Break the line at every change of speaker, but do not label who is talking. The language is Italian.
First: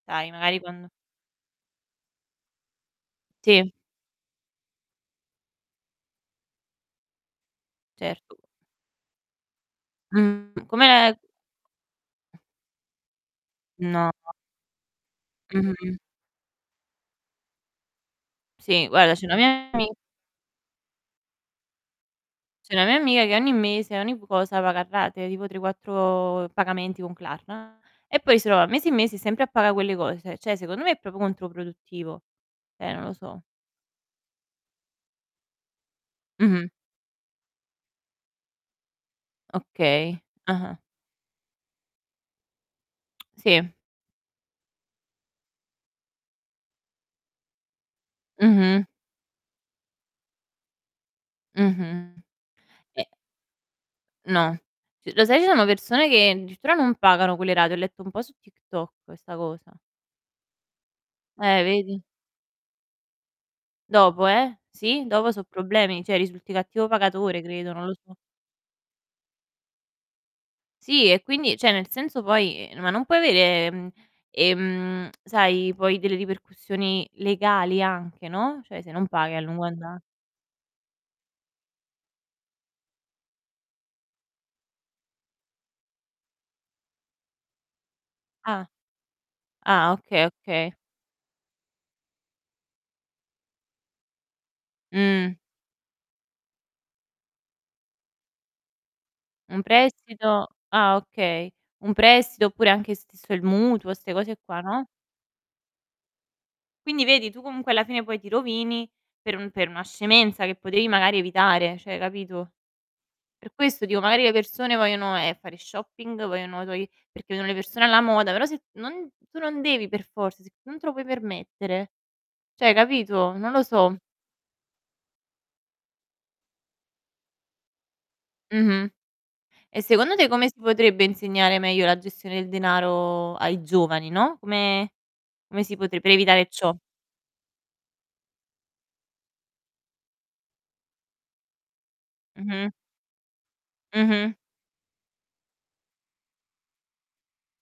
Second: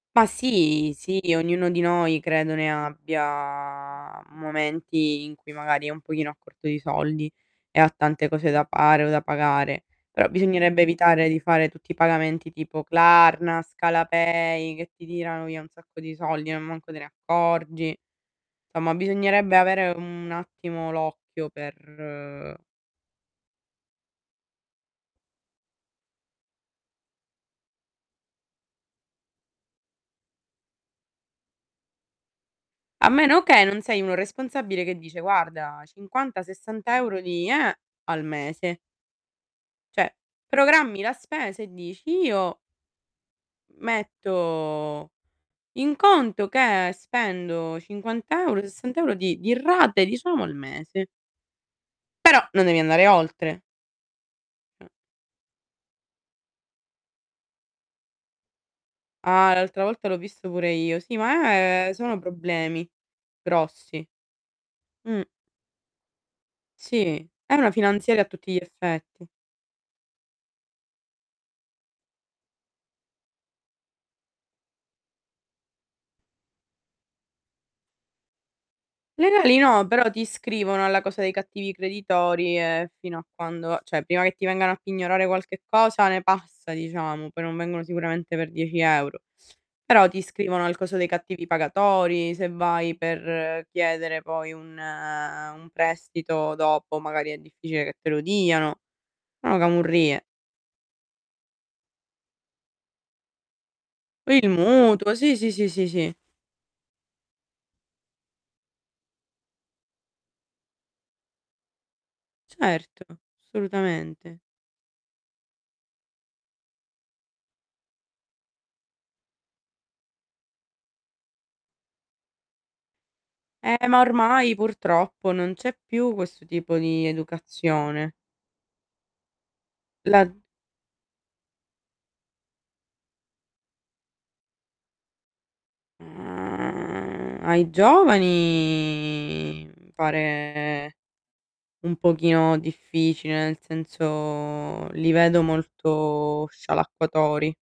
Ma
Dai, magari con
sì, sì, ognuno di noi credo ne
Sì.
abbia momenti in cui magari è un pochino a corto di soldi e ha tante
Certo.
cose da fare o da pagare; però
Mh,
bisognerebbe
come
evitare di fare tutti i pagamenti tipo Klarna,
No.
Scalapay che ti tirano via un
Mh-mh.
sacco di soldi, non manco te ne accorgi.
Sì,
Somma
guarda c'è una
bisognerebbe
mia
avere
ami
un attimo l'occhio per
c'è una mia amica che ogni mese ogni vu cosa paga a rate, tipo 3, 4 pagamenti con Klarna e poi si trova mesi e mesi sempre a pagà quelle cose, cioè, secondo me, me è proprio contro produttivo. Eh, non
A
lo
meno
so.
che non sei un irresponsabile che dice: "Guarda, cinquanta
Mh-mh.
sessanta euro di eh, al mese". Cioè
Okay, ah-ah.
programmi la spesa e dici: "Io"
Sì.
"metto in conto che spendo 50€,
Mh-mh.
60€ di di rate diciamo al mese".
Mh-mh.
Però non devi
Eh
andare oltre.
No.
Eh.
C lo sai ci sono persone che addirittura non pagano quelle rate. Ho letto un po' su TikTok questa
Ah,
cosa.
l'altra volta l'ho visto pure io. Sì, ma,
Eh,
ehm,
vedi?
sono problemi grossi.
Dopo, eh. Sì,
Mh.
dopo so' problemi, cioè risulti cattivo
Sì,
pagatore,
è una
credo, non lo so.
finanziaria a tutti gli effetti.
Sì e quindi cioè nel senso poi ehm, ma non puoi avere, mhmm, ehm, sai poi delle ripercussioni legali anche, no, cioè se non paghi a
Legali
lungo
no,
anda
però ti iscrivono alla cosa dei cattivi creditori e fino a quando cioè prima che ti vengano a pignorare qualche cosa ne passa, diciamo, poi non vengono sicuramente per
Ah.
10 €.
Ah,
Però ti
oka
iscrivono
okay.
al coso dei cattivi pagatori, se vai per chiedere poi un
Mh.
un prestito dopo magari è difficile che te lo diano. Sono
Un
camurrie.
prestito ah, okay. Un prestito oppure anche stesso il mutuo, ste cose
Il
qua, no?
mutuo, sì, sì, sì, sì, sì.
Quindi vedi tu comunque, alla fine, poi ti rovini per un per una scemenza che potevi magari evitare, cioè, capito.
Certo,
Per questo dico magari le
assolutamente.
persone vogliono, ehm, fare shopping, vogliono [unintelligible] perché vedono le persone alla moda, però se t non tu non devi per forza, se tu non te lo puoi permettere cioè, capito. Non lo
Eh,
so.
ma, ormai, purtroppo, non c'è più questo tipo di educazione.
Mh-mh. E secondo te
Lad
come si potrebbe insegnare meglio la gestione del denaro ai giovani, no; come come si potre per evitare ciò?
Ai giovani pare un pochino
Mh-mh.
difficile, nel
Mh-mh.
senso li vedo molto scialacquatori.